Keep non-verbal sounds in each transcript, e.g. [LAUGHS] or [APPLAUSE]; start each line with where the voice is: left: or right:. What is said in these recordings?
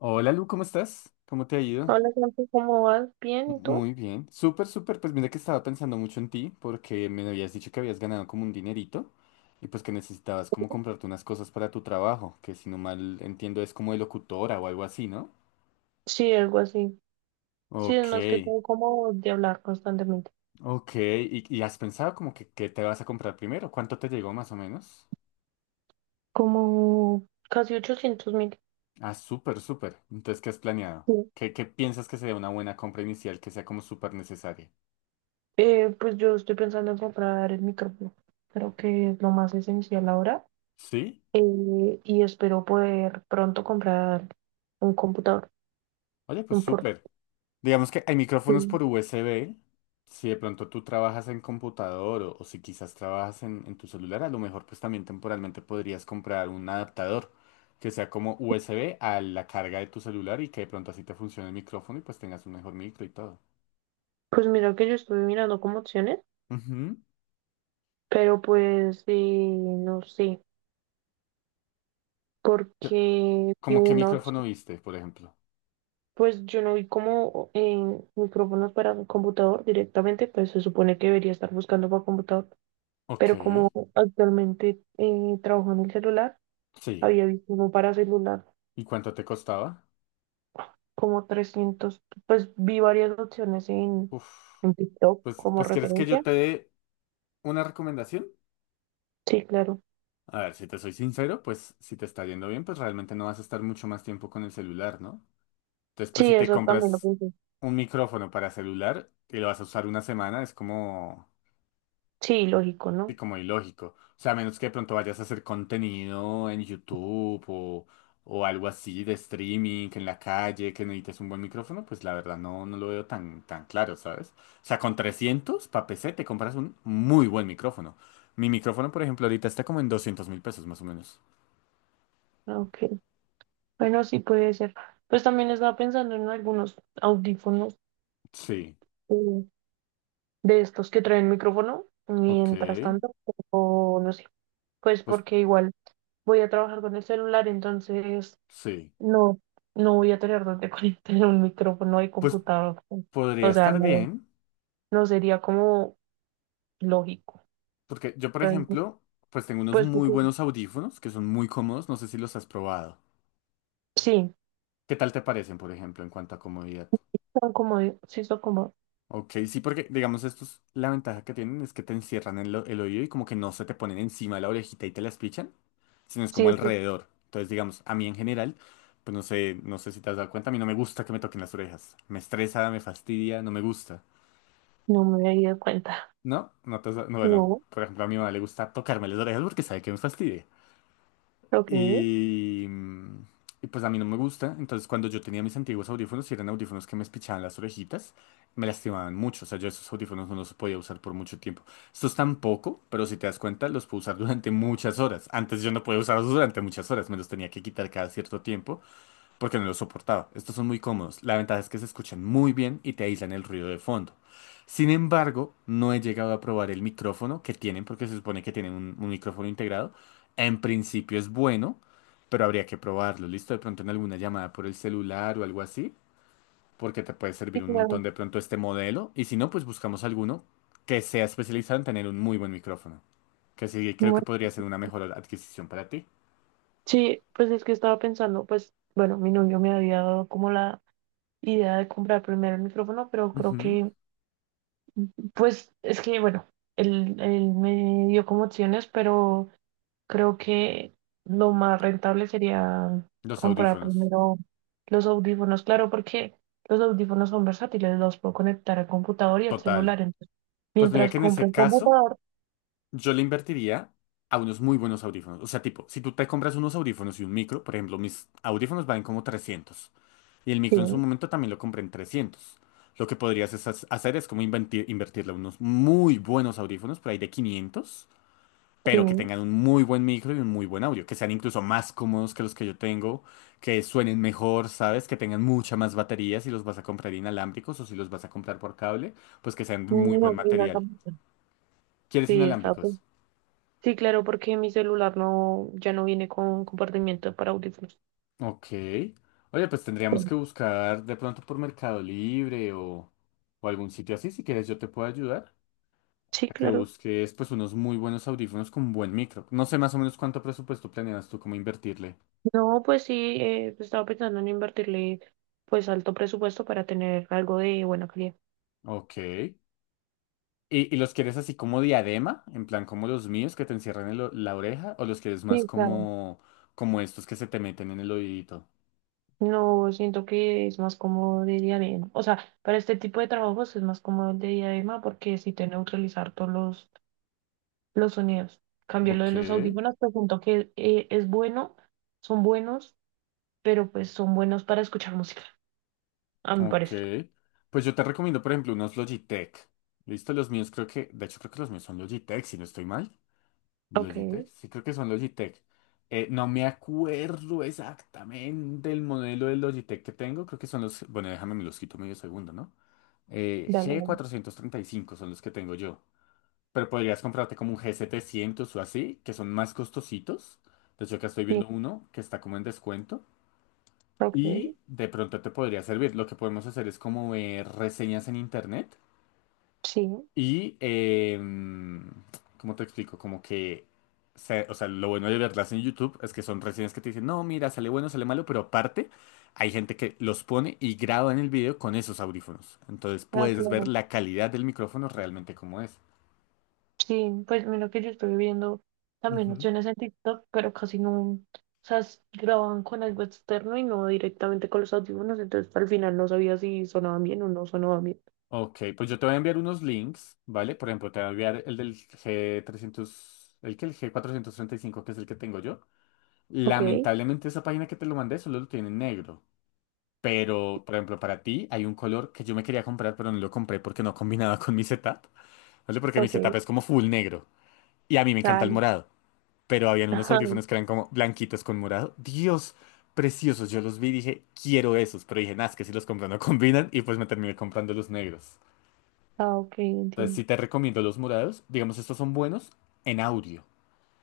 left: Hola Lu, ¿cómo estás? ¿Cómo te ha ido?
right: Hola, Santi, ¿cómo vas? ¿Bien? ¿Y tú?
left: Muy bien. Súper, súper. Pues mira que estaba pensando mucho en ti porque me habías dicho que habías ganado como un dinerito y pues que necesitabas como comprarte unas cosas para tu trabajo, que si no mal entiendo es como de locutora o algo así, ¿no?
right: Sí, algo así. Sí, es
left: Ok,
right: más que todo como de hablar constantemente.
left: ok. ¿Y has pensado como que qué te vas a comprar primero? ¿Cuánto te llegó más o menos?
right: Como casi 800.000.
left: Ah, súper, súper. Entonces, ¿qué has planeado?
right: Sí.
left: ¿Qué piensas que sería una buena compra inicial que sea como súper necesaria?
right: Pues yo estoy pensando en comprar el micrófono. Creo que es lo más esencial ahora.
left: ¿Sí?
right: Y espero poder pronto comprar un computador,
left: Oye, pues
right: un
left: súper. Digamos que hay micrófonos
right: portátil.
left: por USB. Si de pronto tú trabajas en computador o si quizás trabajas en tu celular, a lo mejor pues también temporalmente podrías comprar un adaptador que sea como USB a la carga de tu celular y que de pronto así te funcione el micrófono y pues tengas un mejor micro y todo.
right: Pues mira que yo estuve mirando como opciones,
left: Ujú.
right: pero pues, no sé,
left: ¿Qué-
right: porque vi
left: ¿Cómo qué
right: una
left: micrófono
right: opción.
left: viste, por ejemplo?
right: Pues yo no vi como micrófonos para un computador directamente, pues se supone que debería estar buscando para computador,
left: Ok,
right: pero como actualmente trabajo en el celular,
left: sí.
right: había visto uno para celular
left: ¿Y cuánto te costaba?
right: como 300. Pues vi varias opciones en,
left: Uf.
right: en TikTok
left: Pues,
right: como
left: pues ¿quieres que yo
right: referencia.
left: te dé una recomendación?
right: Sí, claro.
left: A ver, si te soy sincero, pues si te está yendo bien, pues realmente no vas a estar mucho más tiempo con el celular, ¿no? Entonces, pues si
right: Sí,
left: te
right: eso también lo
left: compras
right: pensé.
left: un micrófono para celular y lo vas a usar una semana, es como,
right: Sí, lógico,
left: sí,
right: ¿no?
left: como ilógico. O sea, a menos que de pronto vayas a hacer contenido en YouTube o algo así de streaming en la calle, que necesites un buen micrófono, pues la verdad no, no lo veo tan, tan claro, ¿sabes? O sea, con 300 pa' PC te compras un muy buen micrófono. Mi micrófono, por ejemplo, ahorita está como en 200.000 pesos más o menos.
right: Ah, ok, bueno, sí puede ser. Pues también estaba pensando en algunos audífonos,
left: Sí.
right: eh, de estos que traen micrófono.
left: Ok,
right: Mientras tanto, o no sé, pues
left: pues
right: porque igual voy a trabajar con el celular, entonces
left: sí,
right: no, no voy a tener donde [LAUGHS] conectar un micrófono y
left: pues
right: computador.
left: podría
right: O sea,
left: estar
right: no,
left: bien,
right: no sería como lógico.
left: porque yo, por
right: Entonces,
left: ejemplo, pues tengo unos
right: pues
left: muy
right: porque
left: buenos audífonos que son muy cómodos, no sé si los has probado.
right: sí,
left: ¿Qué tal te parecen, por ejemplo, en cuanto a comodidad?
right: son como, sí son como,
left: Ok, sí, porque digamos estos, la ventaja que tienen es que te encierran el oído y como que no se te ponen encima de la orejita y te las pichan, sino es como
right: sí, esto-
left: alrededor. Entonces, digamos, a mí en general, pues no sé si te has dado cuenta, a mí no me gusta que me toquen las orejas. Me estresa, me fastidia, no me gusta.
right: no me había dado cuenta.
left: No, no, no, bueno,
right: No,
left: por ejemplo, a mi mamá le gusta tocarme las orejas porque sabe que me fastidia.
right: ok.
left: Y, mm, y pues a mí no me gusta. Entonces, cuando yo tenía mis antiguos audífonos, y eran audífonos que me espichaban las orejitas, me lastimaban mucho. O sea, yo esos audífonos no los podía usar por mucho tiempo. Estos tampoco, pero si te das cuenta, los puedo usar durante muchas horas. Antes yo no podía usarlos durante muchas horas, me los tenía que quitar cada cierto tiempo porque no lo soportaba. Estos son muy cómodos. La ventaja es que se escuchan muy bien y te aíslan el ruido de fondo. Sin embargo, no he llegado a probar el micrófono que tienen, porque se supone que tienen un micrófono integrado. En principio es bueno, pero habría que probarlo. ¿Listo? De pronto en alguna llamada por el celular o algo así, porque te puede
right: Sí,
left: servir un
right: claro.
left: montón de pronto este modelo. Y si no, pues buscamos alguno que sea especializado en tener un muy buen micrófono. Que sí, creo
right: Bueno,
left: que podría ser una mejor adquisición para ti.
right: sí, pues es que estaba pensando, pues, bueno, mi novio me había dado como la idea de comprar primero el micrófono, pero creo
left: Ujú.
right: que, pues, es que, bueno, él me dio como opciones, pero creo que lo más rentable sería
left: Los
right: comprar
left: audífonos.
right: primero los audífonos, claro, porque los audífonos son versátiles, los puedo conectar al computador y al
left: Total.
right: celular, entonces,
left: Pues mira
right: mientras
left: que en
right: compro
left: ese
right: el
left: caso
right: computador,
left: yo le invertiría a unos muy buenos audífonos. O sea, tipo, si tú te compras unos audífonos y un micro, por ejemplo, mis audífonos valen como 300 y el
right: sí,
left: micro en su momento también lo compré en trescientos. Lo que podrías es hacer es como invertirle a unos muy buenos audífonos, por ahí de 500 pero que
right: sí,
left: tengan un muy buen micro y un muy buen audio, que sean incluso más cómodos que los que yo tengo, que suenen mejor, ¿sabes? Que tengan mucha más batería si los vas a comprar inalámbricos o si los vas a comprar por cable, pues que sean de muy
right: no,
left: buen
right: y una
left: material.
right: computadora.
left: ¿Quieres
right: Sí, está
left: inalámbricos?
right: bien. Sí, claro, porque mi celular no, ya no viene con compartimiento para audífonos.
left: Ok. Oye, pues tendríamos que buscar de pronto por Mercado Libre o algún sitio así. Si quieres, yo te puedo ayudar
right: Sí,
left: a que
right: claro.
left: busques pues unos muy buenos audífonos con buen micro. No sé más o menos cuánto presupuesto planeas tú cómo invertirle.
right: No, pues sí, pues, estaba pensando en invertirle pues alto presupuesto para tener algo de buena calidad.
left: Ok. ¿Y los quieres así como diadema? En plan como los míos que te encierran en la oreja. ¿O los quieres más
right: Sí, claro.
left: como, como estos que se te meten en el oídito?
right: No, siento que es más cómodo de diadema. O sea, para este tipo de trabajos es más cómodo el de diadema porque si te neutralizar todos los sonidos. Cambio lo de
left: Ok.
right: los audífonos, pues siento que es bueno, son buenos, pero pues son buenos para escuchar música, a mi
left: Ok.
right: parecer.
left: Pues yo te recomiendo, por ejemplo, unos Logitech. ¿Listo? Los míos creo que, de hecho creo que los míos son Logitech, si no estoy mal.
right: Ok,
left: Logitech, sí creo que son Logitech. No me acuerdo exactamente el modelo de Logitech que tengo. Creo que son los, bueno, déjame, me los quito medio segundo, ¿no?
right: dale,
left: G
right: dale.
left: cuatrocientos treinta y cinco, son los que tengo yo. Pero podrías comprarte como un G700 o así, que son más costositos. De hecho, acá estoy
right: Sí,
left: viendo uno que está como en descuento.
right: ok,
left: Y de pronto te podría servir. Lo que podemos hacer es como ver reseñas en internet
right: sí,
left: y, ¿cómo te explico? Como que, o sea, lo bueno de verlas en YouTube es que son reseñas que te dicen, no, mira, sale bueno, sale malo, pero aparte hay gente que los pone y graba en el video con esos audífonos. Entonces
right: ah,
left: puedes ver
right: claro.
left: la calidad del micrófono realmente como es.
right: Sí, pues mira que yo estoy viendo también
left: Ujú.
right: opciones en TikTok, pero casi no, o sea, grababan con algo externo y no directamente con los audífonos, entonces al final no sabía si sonaban bien o no sonaban bien.
left: Ok, pues yo te voy a enviar unos links, ¿vale? Por ejemplo, te voy a enviar el del G300 el que el G435 que es el que tengo yo.
right: Ok,
left: Lamentablemente esa página que te lo mandé solo lo tiene en negro. Pero, por ejemplo, para ti hay un color que yo me quería comprar, pero no lo compré porque no combinaba [LAUGHS] con mi setup. No sé, porque mi
right: ok,
left: setup es como full negro. Y a mí me encanta el
right: dale.
left: morado. Pero habían unos
right: Ajá.
left: audífonos que eran como blanquitos con morado. Dios, preciosos. Yo los vi y dije, quiero esos. Pero dije, nah, es que si los compro no [LAUGHS] combinan. Y pues me terminé comprando los negros.
right: Ah, ok,
left: Entonces sí
right: entiendo.
left: te recomiendo los morados. Digamos, estos son buenos en audio.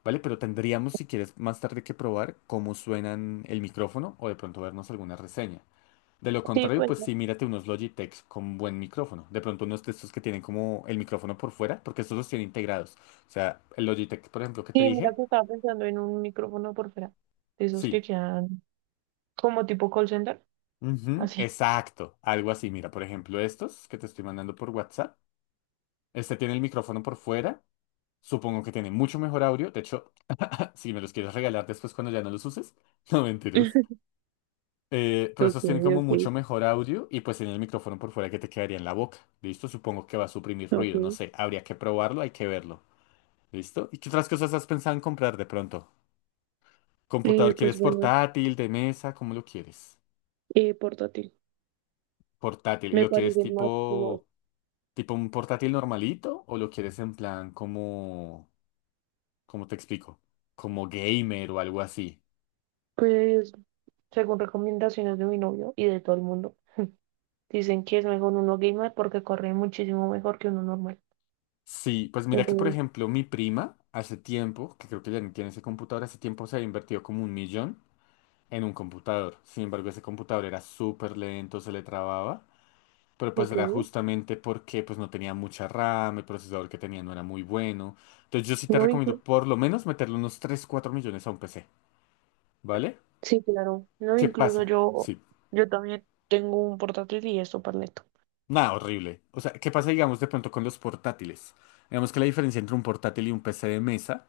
left: ¿Vale? Pero tendríamos, si quieres, más tarde que probar cómo suenan el micrófono o de pronto vernos alguna reseña. De lo
right: Sí,
left: contrario,
right: pues
left: pues
right: ya.
left: sí, mírate unos Logitech con buen micrófono. De pronto unos de estos que tienen como el micrófono por fuera, porque estos los tiene integrados. O sea, el Logitech, por ejemplo, que te
right: Sí, mira
left: dije,
right: que estaba pensando en un micrófono por fuera, de esos que
left: sí.
right: quedan como tipo call center,
left: Ujú,
right: así.
left: exacto, algo así. Mira, por ejemplo, estos que te estoy mandando por WhatsApp. Este tiene el micrófono por fuera. Supongo que tiene mucho mejor audio. De hecho, [LAUGHS] si me los quieres regalar después cuando ya no los uses. [LAUGHS] No, mentiras.
right: [LAUGHS]
left: Pero
right: Ok,
left: esos tienen como
right: ok,
left: mucho mejor audio y pues tienen el micrófono por fuera que te quedaría en la boca. ¿Listo? Supongo que va a suprimir
right: ok.
left: ruido, no sé. Habría que probarlo, hay que verlo. ¿Listo? ¿Y qué otras cosas has pensado en comprar de pronto?
right: Eh,
left: ¿Computador
right: pues
left: quieres
right: bueno,
left: portátil, de mesa? ¿Cómo lo quieres?
right: portátil.
left: Portátil. ¿Y
right: Me
left: lo quieres
right: parecen más cómodos.
left: tipo un portátil normalito? ¿O lo quieres en plan como, ¿cómo te explico? Como gamer o algo así.
right: Pues según recomendaciones de mi novio y de todo el mundo, dicen que es mejor uno gamer porque corre muchísimo mejor que uno normal.
left: Sí, pues mira que por
right: Entonces,
left: ejemplo mi prima hace tiempo, que creo que ya ni tiene ese computador, hace tiempo se ha invertido como 1 millón en un computador. Sin embargo, ese computador era súper lento, se le trababa, pero
right: lo
left: pues
right: que
left: era
right: vi,
left: justamente porque pues no tenía mucha RAM, el procesador que tenía no era muy bueno. Entonces yo sí te
right: no
left: recomiendo
right: inclu-
left: por lo menos meterle unos 3 4 millones a un PC, ¿vale?
right: sí, claro, no
left: ¿Qué
right: incluso
left: pasa?
right: yo,
left: Sí.
right: también tengo un portátil y esto para neto.
left: Nada, horrible. O sea, ¿qué pasa, digamos, de pronto con los portátiles? Digamos que la diferencia entre un portátil y un PC de mesa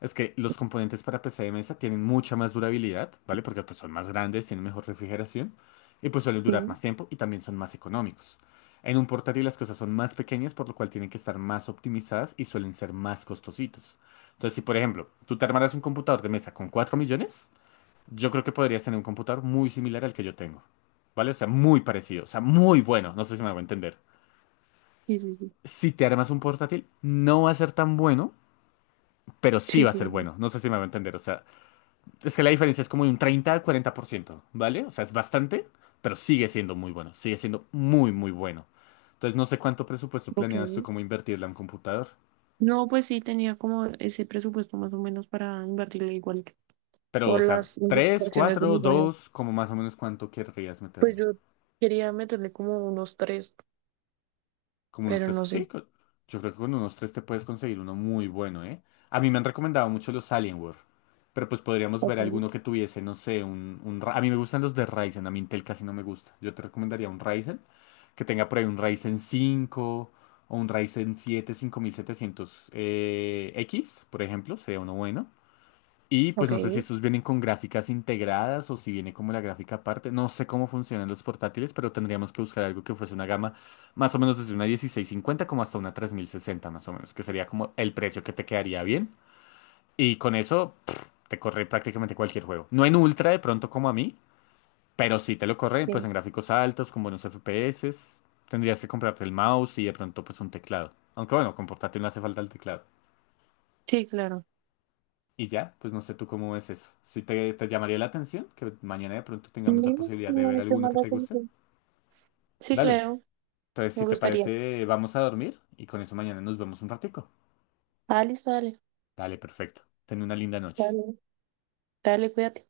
left: es que los componentes para PC de mesa tienen mucha más durabilidad, ¿vale? Porque pues, son más grandes, tienen mejor refrigeración y pues suelen durar
right: Sí,
left: más tiempo y también son más económicos. En un portátil las cosas son más pequeñas, por lo cual tienen que estar más optimizadas y suelen ser más costositos. Entonces, si por ejemplo, tú te armaras un computador de mesa con 4 millones, yo creo que podrías tener un computador muy similar al que yo tengo, ¿vale? O sea, muy parecido, o sea, muy bueno, no sé si me hago entender.
right: sí, sí, sí.
left: Si te armas un portátil, no va a ser tan bueno, pero sí
right: Sí,
left: va a ser
right: claro.
left: bueno, no sé si me hago entender, o sea, es que la diferencia es como de un 30 al 40%, ¿vale? O sea, es bastante, pero sigue siendo muy bueno, sigue siendo muy, muy bueno. Entonces, no sé cuánto presupuesto
right: Ok.
left: planeas tú como invertirle a un computador,
right: No, pues sí tenía como ese presupuesto más o menos para invertirle igual que
left: pero,
right: por
left: o sea,
right: las
left: 3,
right: indicaciones de
left: 4,
right: mi novio.
left: 2, como más o menos cuánto querrías
right: Pues
left: meterle.
right: yo quería meterle como unos tres,
left: Como unos
right: pero
left: tres,
right: no
left: sí,
right: sé.
left: yo creo que con unos tres te puedes conseguir uno muy bueno, ¿eh? A mí me han recomendado mucho los Alienware, pero pues podríamos ver
right: Ok,
left: alguno que tuviese, no sé, un... A mí me gustan los de Ryzen, a mí Intel casi no me gusta. Yo te recomendaría un Ryzen, que tenga por ahí un Ryzen 5 o un Ryzen 7 5700 x por ejemplo, sería uno bueno. Y pues no sé si
right: ok.
left: estos vienen con gráficas integradas o si viene como la gráfica aparte. No sé cómo funcionan los portátiles, pero tendríamos que buscar algo que fuese una gama más o menos desde una 1650 como hasta una 3060 más o menos, que sería como el precio que te quedaría bien. Y con eso pff, te corre prácticamente cualquier juego. No en ultra de pronto como a mí, pero sí te lo corre pues
right: Sí.
left: en gráficos altos, con buenos FPS. Tendrías que comprarte el mouse y de pronto pues un teclado. Aunque bueno, con portátil no hace falta el teclado.
right: Sí, claro.
left: Y ya, pues no sé tú cómo ves eso. Si te llamaría la atención, que mañana de pronto tengamos la
right: Dime,
left: posibilidad de ver
right: dime, ¿qué
left: alguno
right: más
left: que
right: da
left: te guste.
right: contigo? Sí,
left: Dale.
right: claro,
left: Entonces,
right: me
left: si te
right: gustaría.
left: parece, vamos a dormir y con eso mañana nos vemos un ratico.
right: Ah, listo, dale,
left: Dale, perfecto. Ten una linda noche.
right: dale, dale, cuídate.